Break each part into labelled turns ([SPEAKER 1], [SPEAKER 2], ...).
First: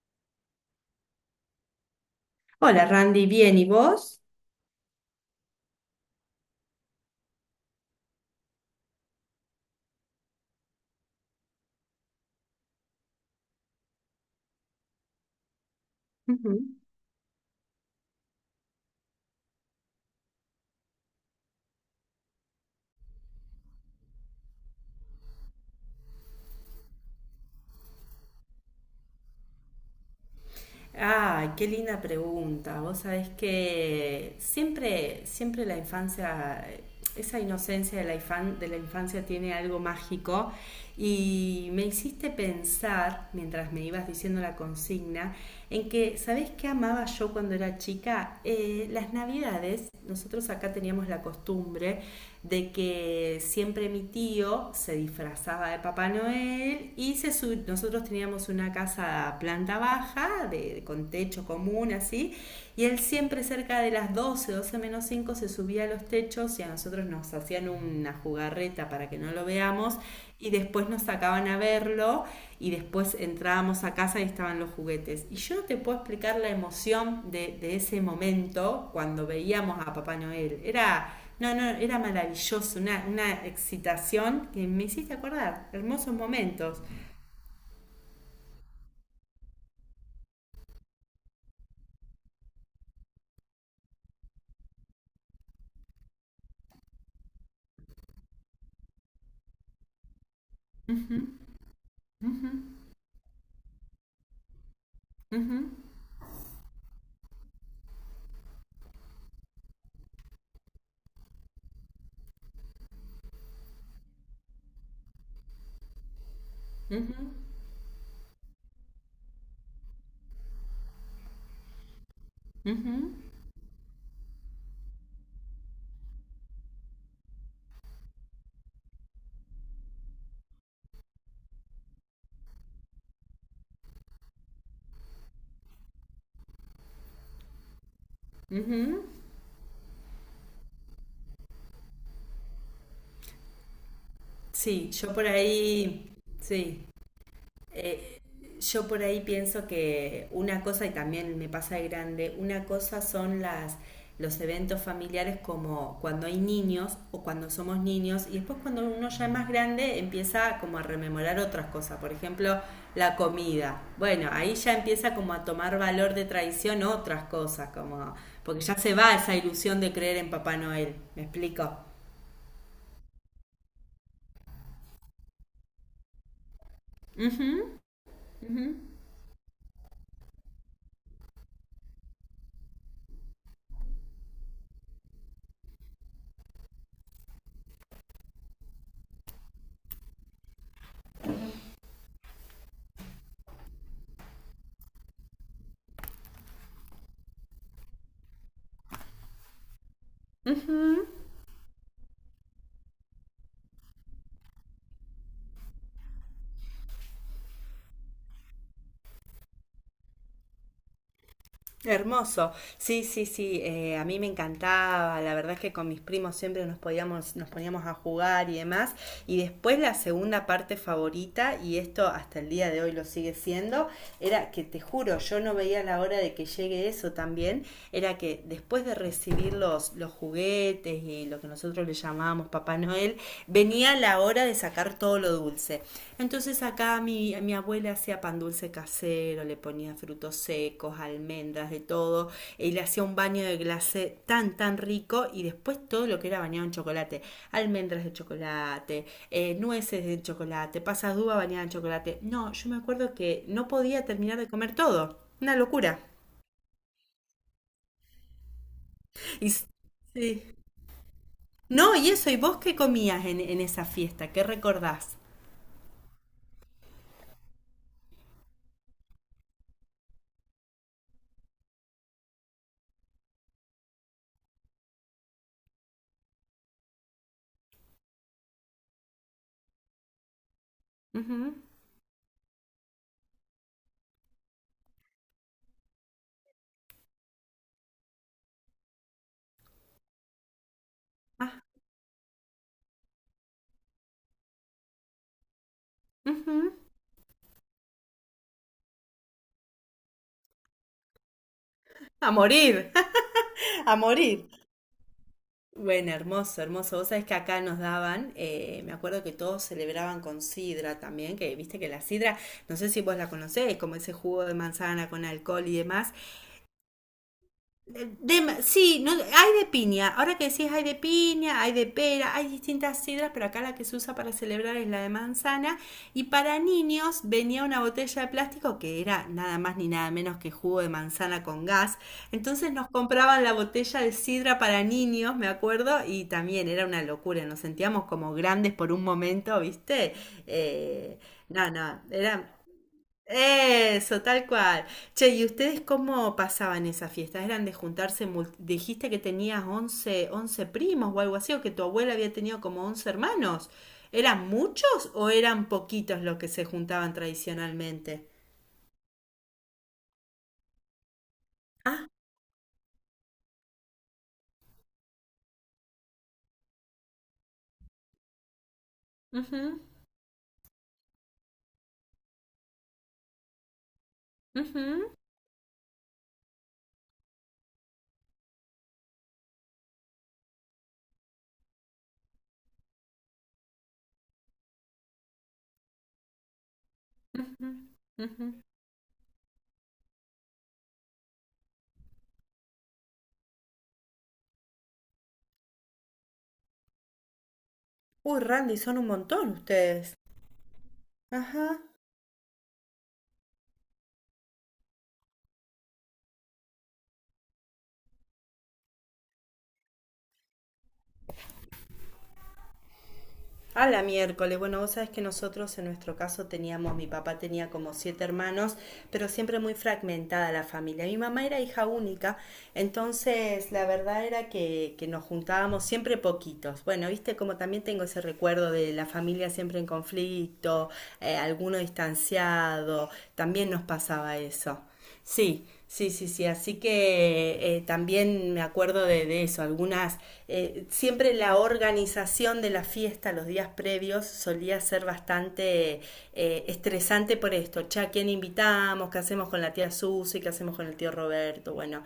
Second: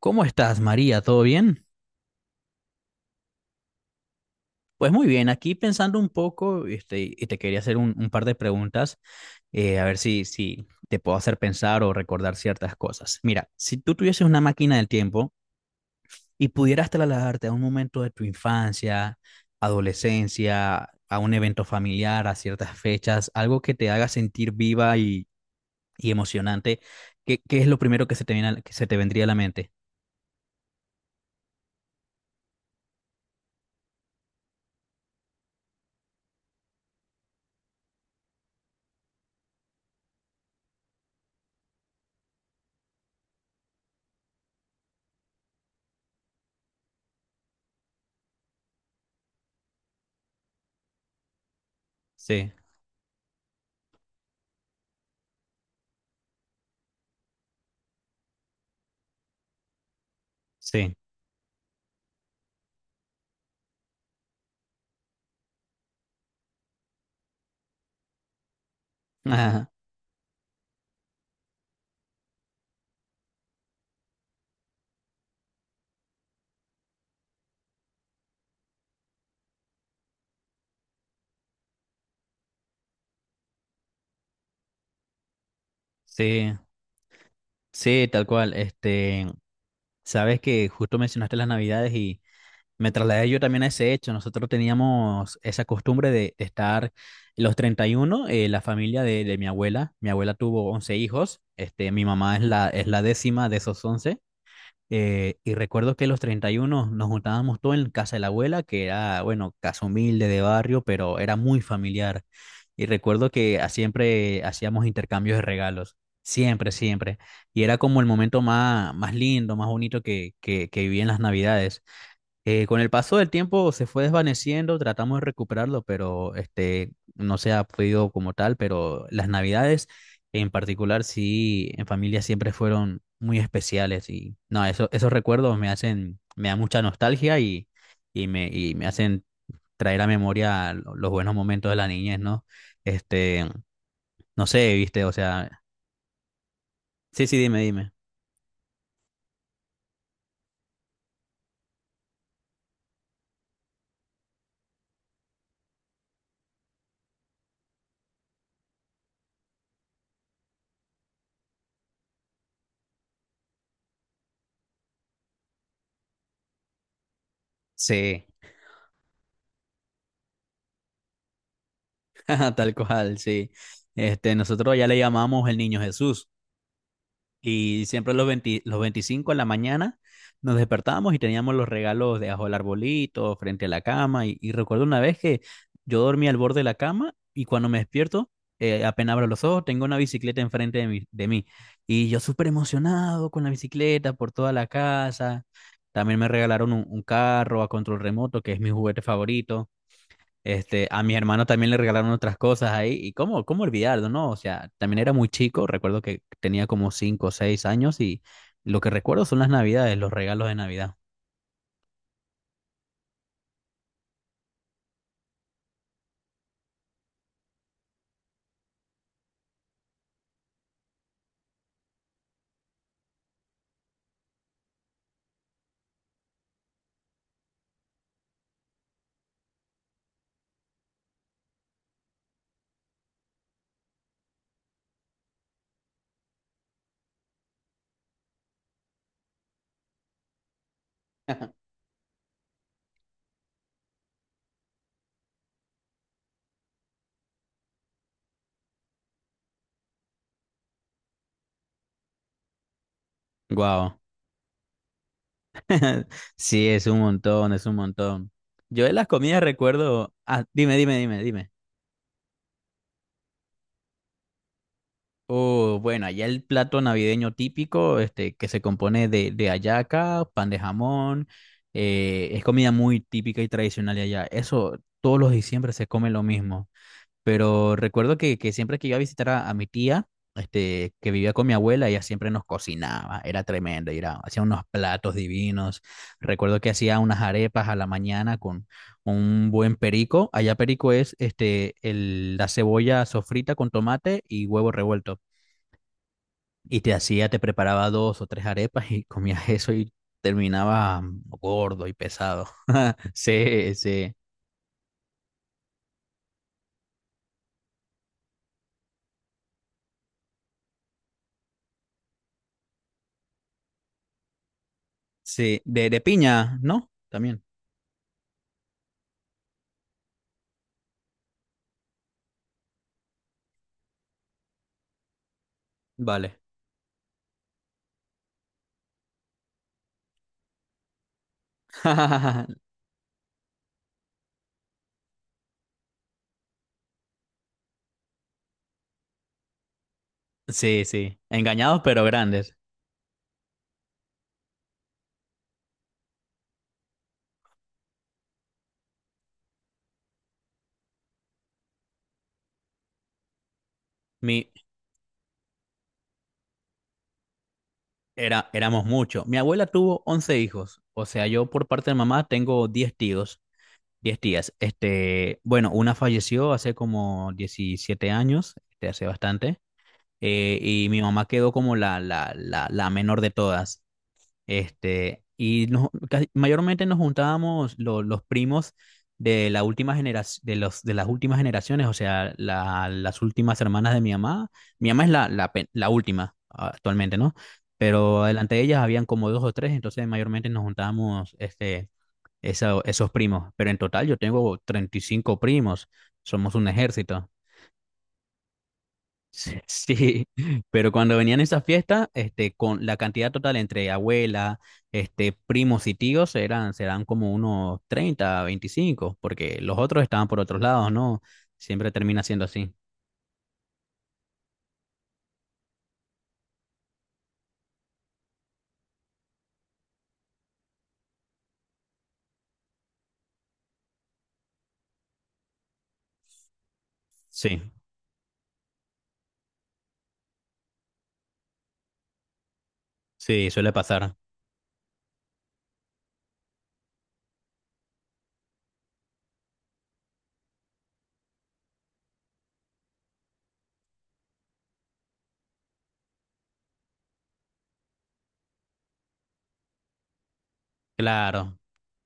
[SPEAKER 1] ¿Cómo estás, María? ¿Todo bien?
[SPEAKER 2] Hola Randy, bien, ¿y vos?
[SPEAKER 1] Pues muy bien, aquí pensando un poco, y te quería hacer un par de preguntas, a ver si te puedo hacer pensar o recordar ciertas cosas. Mira, si tú tuvieses una máquina del tiempo y
[SPEAKER 2] Ujú.
[SPEAKER 1] pudieras trasladarte a un momento de tu infancia, adolescencia, a un evento familiar, a ciertas fechas, algo que te haga sentir viva y emocionante, ¿qué es lo primero que se te viene a que se te vendría a la mente?
[SPEAKER 2] Ay, qué linda pregunta. Vos sabés que siempre, siempre la infancia, esa inocencia de la infancia tiene algo mágico y me hiciste pensar, mientras me ibas diciendo la consigna, en que, ¿sabés qué amaba yo cuando era chica? Las navidades, nosotros acá teníamos la costumbre
[SPEAKER 1] Sí,
[SPEAKER 2] de que siempre mi tío se disfrazaba de Papá Noel y nosotros teníamos una casa planta baja, de,
[SPEAKER 1] sí,
[SPEAKER 2] con techo común así, y él siempre cerca de las doce menos 5 se subía a los techos y a nosotros nos hacían una jugarreta para que no lo
[SPEAKER 1] ajá,
[SPEAKER 2] veamos y después nos sacaban a verlo y después entrábamos a casa y estaban los juguetes. Y yo no te puedo explicar la emoción de ese momento cuando veíamos a Papá Noel. No, no, era maravilloso, una excitación que me hiciste acordar, hermosos
[SPEAKER 1] sí.
[SPEAKER 2] momentos.
[SPEAKER 1] Sí, tal cual. Sabes que justo mencionaste las Navidades y me trasladé yo también a ese hecho. Nosotros teníamos esa costumbre de estar los 31, la familia de mi abuela. Mi abuela tuvo 11 hijos, mi mamá es la décima de esos 11. Y
[SPEAKER 2] Ujú,
[SPEAKER 1] recuerdo que los 31 nos juntábamos todos en casa de la abuela, que era, bueno, casa humilde de barrio, pero era muy familiar. Y recuerdo que siempre hacíamos intercambios de regalos, siempre, siempre.
[SPEAKER 2] ujú,
[SPEAKER 1] Y era como el momento más, más lindo, más bonito que viví en las Navidades. Con el
[SPEAKER 2] ujú,
[SPEAKER 1] paso del tiempo se fue desvaneciendo, tratamos de recuperarlo, pero no se ha podido como tal, pero las Navidades en particular sí, en familia siempre fueron muy especiales y no, eso, esos recuerdos me hacen, me da mucha nostalgia y, y me
[SPEAKER 2] ujú.
[SPEAKER 1] hacen traer a memoria los buenos momentos de la niñez, ¿no? Este, no sé,
[SPEAKER 2] Sí,
[SPEAKER 1] viste, o
[SPEAKER 2] yo por
[SPEAKER 1] sea,
[SPEAKER 2] ahí, sí,
[SPEAKER 1] sí, sí, dime, dime.
[SPEAKER 2] eh, yo por ahí pienso que una cosa, y también me pasa de grande, una cosa son las los eventos familiares como cuando hay niños o cuando somos niños y después cuando uno ya es más grande empieza como a rememorar otras cosas, por ejemplo la comida. Bueno, ahí ya empieza como a tomar valor de tradición otras cosas, como
[SPEAKER 1] Sí,
[SPEAKER 2] porque ya se va esa ilusión de creer en Papá Noel, ¿me explico?
[SPEAKER 1] tal cual, sí. Nosotros ya le llamamos el niño Jesús.
[SPEAKER 2] Ujú.
[SPEAKER 1] Y siempre los 25 en la mañana nos despertábamos y teníamos los regalos debajo del arbolito, frente a la cama. Y recuerdo una vez que yo dormía al borde de la cama y cuando me despierto, apenas abro los ojos, tengo una bicicleta enfrente de mí, de mí. Y yo súper emocionado con la bicicleta por toda la casa. También me regalaron un carro a control remoto, que es mi juguete favorito. A mis hermanos también le regalaron otras cosas ahí. ¿Y cómo olvidarlo, no? O sea, también era muy chico. Recuerdo que tenía como cinco o seis años y lo que recuerdo son las navidades, los regalos de Navidad.
[SPEAKER 2] Hermoso. Sí, sí, sí. Eh, a mí me encantaba. La verdad es que con mis primos siempre nos podíamos, nos poníamos a jugar y demás. Y después la segunda parte favorita, y esto hasta el día de hoy lo sigue siendo, era que te juro, yo no veía la hora de que llegue eso también. Era que después de recibir los juguetes y lo que nosotros le llamábamos Papá Noel, venía la hora de sacar todo lo dulce. Entonces acá mi abuela hacía pan dulce casero, le ponía frutos secos, almendras, de todo, y le hacía un baño de glacé tan, tan rico, y después todo lo que era bañado en chocolate, almendras de chocolate, nueces de chocolate, pasas de uva bañadas en chocolate. No, yo me acuerdo que no
[SPEAKER 1] Wow.
[SPEAKER 2] podía terminar de comer todo, una locura.
[SPEAKER 1] Sí, es un montón, es un montón. Yo de las comidas
[SPEAKER 2] Y,
[SPEAKER 1] recuerdo. Ah,
[SPEAKER 2] sí.
[SPEAKER 1] dime, dime, dime, dime.
[SPEAKER 2] No, y eso, ¿y vos qué comías en esa fiesta? ¿Qué recordás?
[SPEAKER 1] Oh, bueno, allá el plato navideño típico, que se compone de hallaca, pan de jamón. Es comida muy típica y tradicional de allá. Eso, todos los diciembre se come lo mismo. Pero recuerdo que siempre que iba a visitar a mi tía, que vivía con mi
[SPEAKER 2] Ujú.
[SPEAKER 1] abuela, ella siempre nos cocinaba, era tremendo, y era, hacía unos platos divinos. Recuerdo que hacía unas arepas a la mañana con un buen perico. Allá perico es
[SPEAKER 2] Ah,
[SPEAKER 1] el, la cebolla sofrita con tomate y huevo revuelto.
[SPEAKER 2] ujú.
[SPEAKER 1] Y te hacía, te preparaba dos o tres arepas y comías eso y terminaba gordo y
[SPEAKER 2] A
[SPEAKER 1] pesado.
[SPEAKER 2] morir,
[SPEAKER 1] Sí,
[SPEAKER 2] a
[SPEAKER 1] sí,
[SPEAKER 2] morir. Bueno, hermoso, hermoso. Vos sabés que acá nos daban, me acuerdo que todos celebraban con sidra también, que viste que la sidra, no sé si vos la conocés, como ese jugo de manzana con
[SPEAKER 1] sí.
[SPEAKER 2] alcohol y
[SPEAKER 1] De
[SPEAKER 2] demás,
[SPEAKER 1] piña, ¿no? También.
[SPEAKER 2] de- sí, no, hay de piña. Ahora que decís hay de piña, hay de pera, hay distintas sidras, pero acá la que se usa para celebrar es la de manzana. Y
[SPEAKER 1] Vale.
[SPEAKER 2] para niños venía una botella de plástico que era nada más ni nada menos que jugo de manzana con gas. Entonces nos compraban la botella de sidra para niños, me acuerdo, y también era una locura. Nos sentíamos como grandes por un momento, ¿viste?
[SPEAKER 1] Sí, sí,
[SPEAKER 2] Eh, no,
[SPEAKER 1] engañados
[SPEAKER 2] no,
[SPEAKER 1] pero grandes.
[SPEAKER 2] era... Eso, tal cual. Che, ¿y ustedes cómo pasaban esas fiestas? ¿Eran de juntarse? Dijiste que tenías once primos o algo así, o que tu abuela había tenido como 11 hermanos.
[SPEAKER 1] Mi,
[SPEAKER 2] ¿Eran muchos o eran poquitos los que se juntaban tradicionalmente?
[SPEAKER 1] Éramos muchos. Mi abuela tuvo 11 hijos, o sea, yo por parte de
[SPEAKER 2] Ah,
[SPEAKER 1] mamá tengo 10 tíos, 10 tías. Bueno, una falleció hace como 17 años, hace bastante,
[SPEAKER 2] ujú,
[SPEAKER 1] y mi mamá quedó como la menor de todas.
[SPEAKER 2] ujú,
[SPEAKER 1] Y mayormente nos juntábamos los primos de la última generación, de los, de las últimas generaciones, o sea, las últimas hermanas de mi mamá. Mi mamá es la última actualmente, ¿no?
[SPEAKER 2] ujú,
[SPEAKER 1] Pero
[SPEAKER 2] ujú.
[SPEAKER 1] delante de ellas habían como dos o tres, entonces mayormente nos juntábamos esos primos. Pero en total yo tengo 35 primos, somos un ejército.
[SPEAKER 2] Uy, Randy, son un montón
[SPEAKER 1] Sí,
[SPEAKER 2] ustedes.
[SPEAKER 1] sí, pero cuando venían esas
[SPEAKER 2] Ajá.
[SPEAKER 1] fiestas, con la cantidad total entre abuela, primos y tíos eran, serán como unos 30, 25, porque los otros estaban por otros lados, ¿no? Siempre termina siendo así.
[SPEAKER 2] A la miércoles. Bueno, vos sabés que nosotros en nuestro caso teníamos, mi papá tenía como siete hermanos, pero siempre muy fragmentada la familia. Mi mamá era hija única, entonces la verdad era que nos juntábamos siempre poquitos. Bueno, viste como
[SPEAKER 1] Sí,
[SPEAKER 2] también tengo ese recuerdo de la familia siempre en conflicto, alguno distanciado,
[SPEAKER 1] sí,
[SPEAKER 2] también
[SPEAKER 1] suele
[SPEAKER 2] nos
[SPEAKER 1] pasar.
[SPEAKER 2] pasaba eso. Sí, sí, sí, sí. Así que también me acuerdo de eso. Algunas, siempre la organización de la fiesta los días previos solía ser bastante estresante por esto. Che, ¿a quién invitamos? ¿Qué hacemos con la tía Susi? ¿Qué hacemos con el tío
[SPEAKER 1] Claro.
[SPEAKER 2] Roberto? Bueno,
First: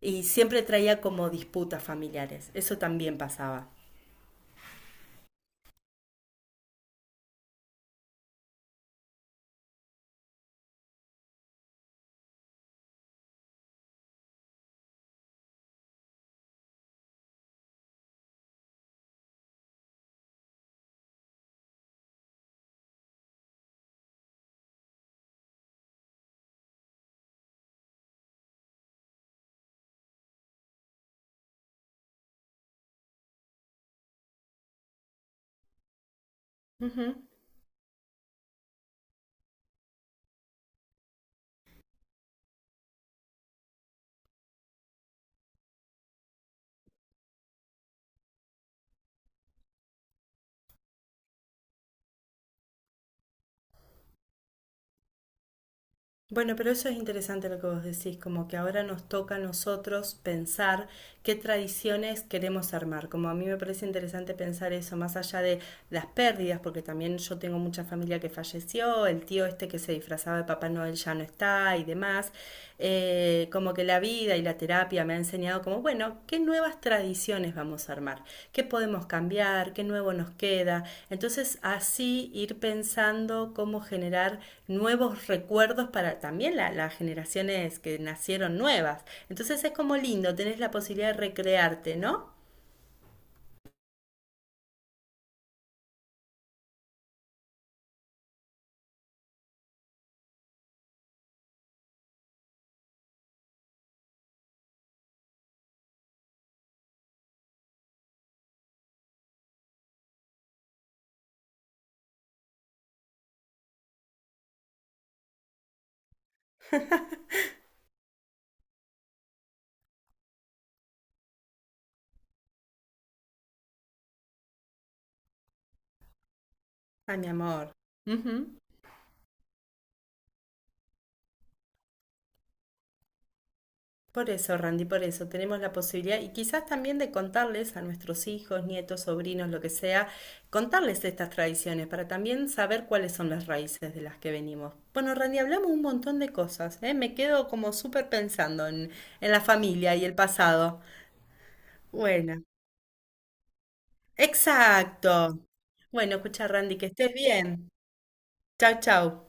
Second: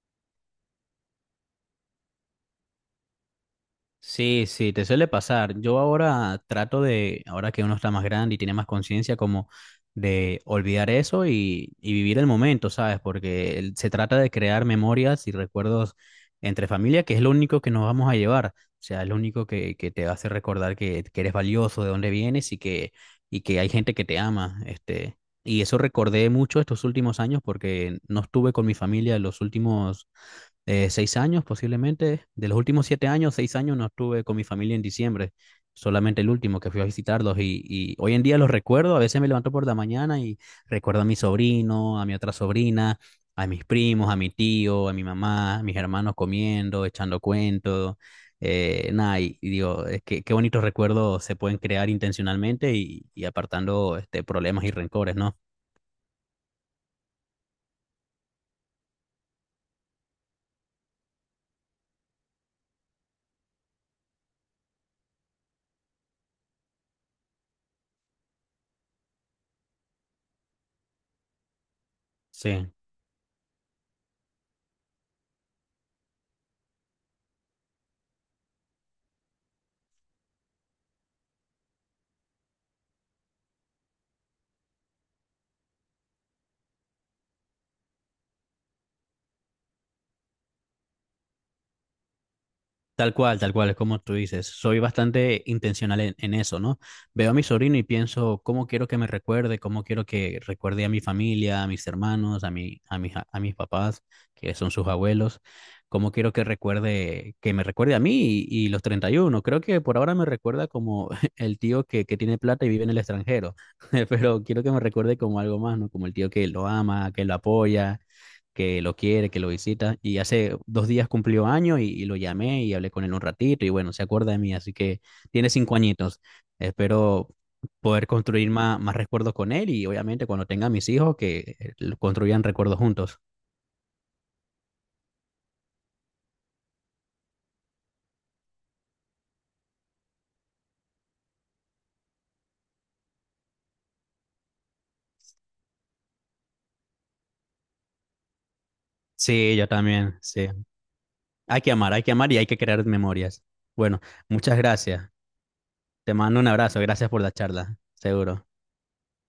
[SPEAKER 2] y siempre traía como disputas familiares. Eso también pasaba.
[SPEAKER 1] Sí, sí, te suele pasar. Yo ahora trato de, ahora que uno está más grande y tiene más conciencia, como de olvidar eso y vivir el momento, ¿sabes? Porque se trata de crear memorias y recuerdos entre familia, que es lo único que nos vamos a llevar. O sea, es lo único que te hace recordar que eres valioso, de dónde vienes y que hay gente que te ama. Y eso recordé mucho estos últimos años porque no estuve con mi familia los últimos seis años posiblemente. De los últimos siete años, seis años no estuve con mi familia en diciembre. Solamente el último que fui a
[SPEAKER 2] Ujú.
[SPEAKER 1] visitarlos y hoy en día los recuerdo. A veces me levanto por la mañana y recuerdo a mi sobrino, a mi otra sobrina, a mis primos, a mi tío, a mi mamá, a mis hermanos comiendo, echando cuentos. Nada, y digo, es que qué bonitos recuerdos se pueden crear intencionalmente y apartando problemas y rencores, ¿no?
[SPEAKER 2] Bueno, pero eso es interesante lo que vos decís, como que ahora nos toca a nosotros pensar qué tradiciones queremos armar. Como a mí me parece interesante pensar eso, más allá de las pérdidas, porque también yo tengo mucha familia que falleció, el tío este que se disfrazaba de Papá Noel ya no está y demás.
[SPEAKER 1] Sí.
[SPEAKER 2] Como que la vida y la terapia me ha enseñado como, bueno, qué nuevas tradiciones vamos a armar, qué podemos cambiar, qué nuevo nos queda. Entonces así ir pensando cómo generar nuevos recuerdos para también las generaciones que nacieron nuevas. Entonces es como lindo, tenés la posibilidad de recrearte, ¿no?
[SPEAKER 1] Tal cual, es como tú dices. Soy bastante intencional en eso, ¿no? Veo a mi sobrino y pienso cómo quiero que me recuerde, cómo quiero que recuerde a mi familia, a mis hermanos, a mis papás, que son sus abuelos, cómo quiero que recuerde, que me recuerde a mí y los 31. Creo que por ahora me recuerda como el tío que tiene plata y vive en el extranjero, pero quiero que me recuerde como algo más, ¿no? Como el tío que lo ama, que lo apoya, que lo quiere, que lo visita. Y hace dos días cumplió año y lo llamé y hablé con él un ratito y bueno, se acuerda de mí, así que tiene cinco añitos.
[SPEAKER 2] Ah, mi
[SPEAKER 1] Espero
[SPEAKER 2] amor.
[SPEAKER 1] poder
[SPEAKER 2] Ujú.
[SPEAKER 1] construir más recuerdos con él y obviamente cuando tenga mis hijos que lo construyan recuerdos juntos.
[SPEAKER 2] Por eso, Randy, por eso tenemos la posibilidad y quizás también de contarles a nuestros hijos, nietos, sobrinos, lo que sea, contarles estas tradiciones para también saber cuáles son las raíces de las que venimos. Bueno, Randy, hablamos un montón de cosas, ¿eh? Me quedo como súper pensando en la
[SPEAKER 1] Sí, yo
[SPEAKER 2] familia y el
[SPEAKER 1] también, sí.
[SPEAKER 2] pasado.
[SPEAKER 1] Hay que amar y
[SPEAKER 2] Bueno,
[SPEAKER 1] hay que crear memorias. Bueno, muchas gracias.
[SPEAKER 2] exacto.
[SPEAKER 1] Te
[SPEAKER 2] Bueno,
[SPEAKER 1] mando
[SPEAKER 2] escucha,
[SPEAKER 1] un
[SPEAKER 2] Randy,
[SPEAKER 1] abrazo,
[SPEAKER 2] que
[SPEAKER 1] gracias
[SPEAKER 2] estés
[SPEAKER 1] por la
[SPEAKER 2] bien.
[SPEAKER 1] charla, seguro.
[SPEAKER 2] Chau, chau.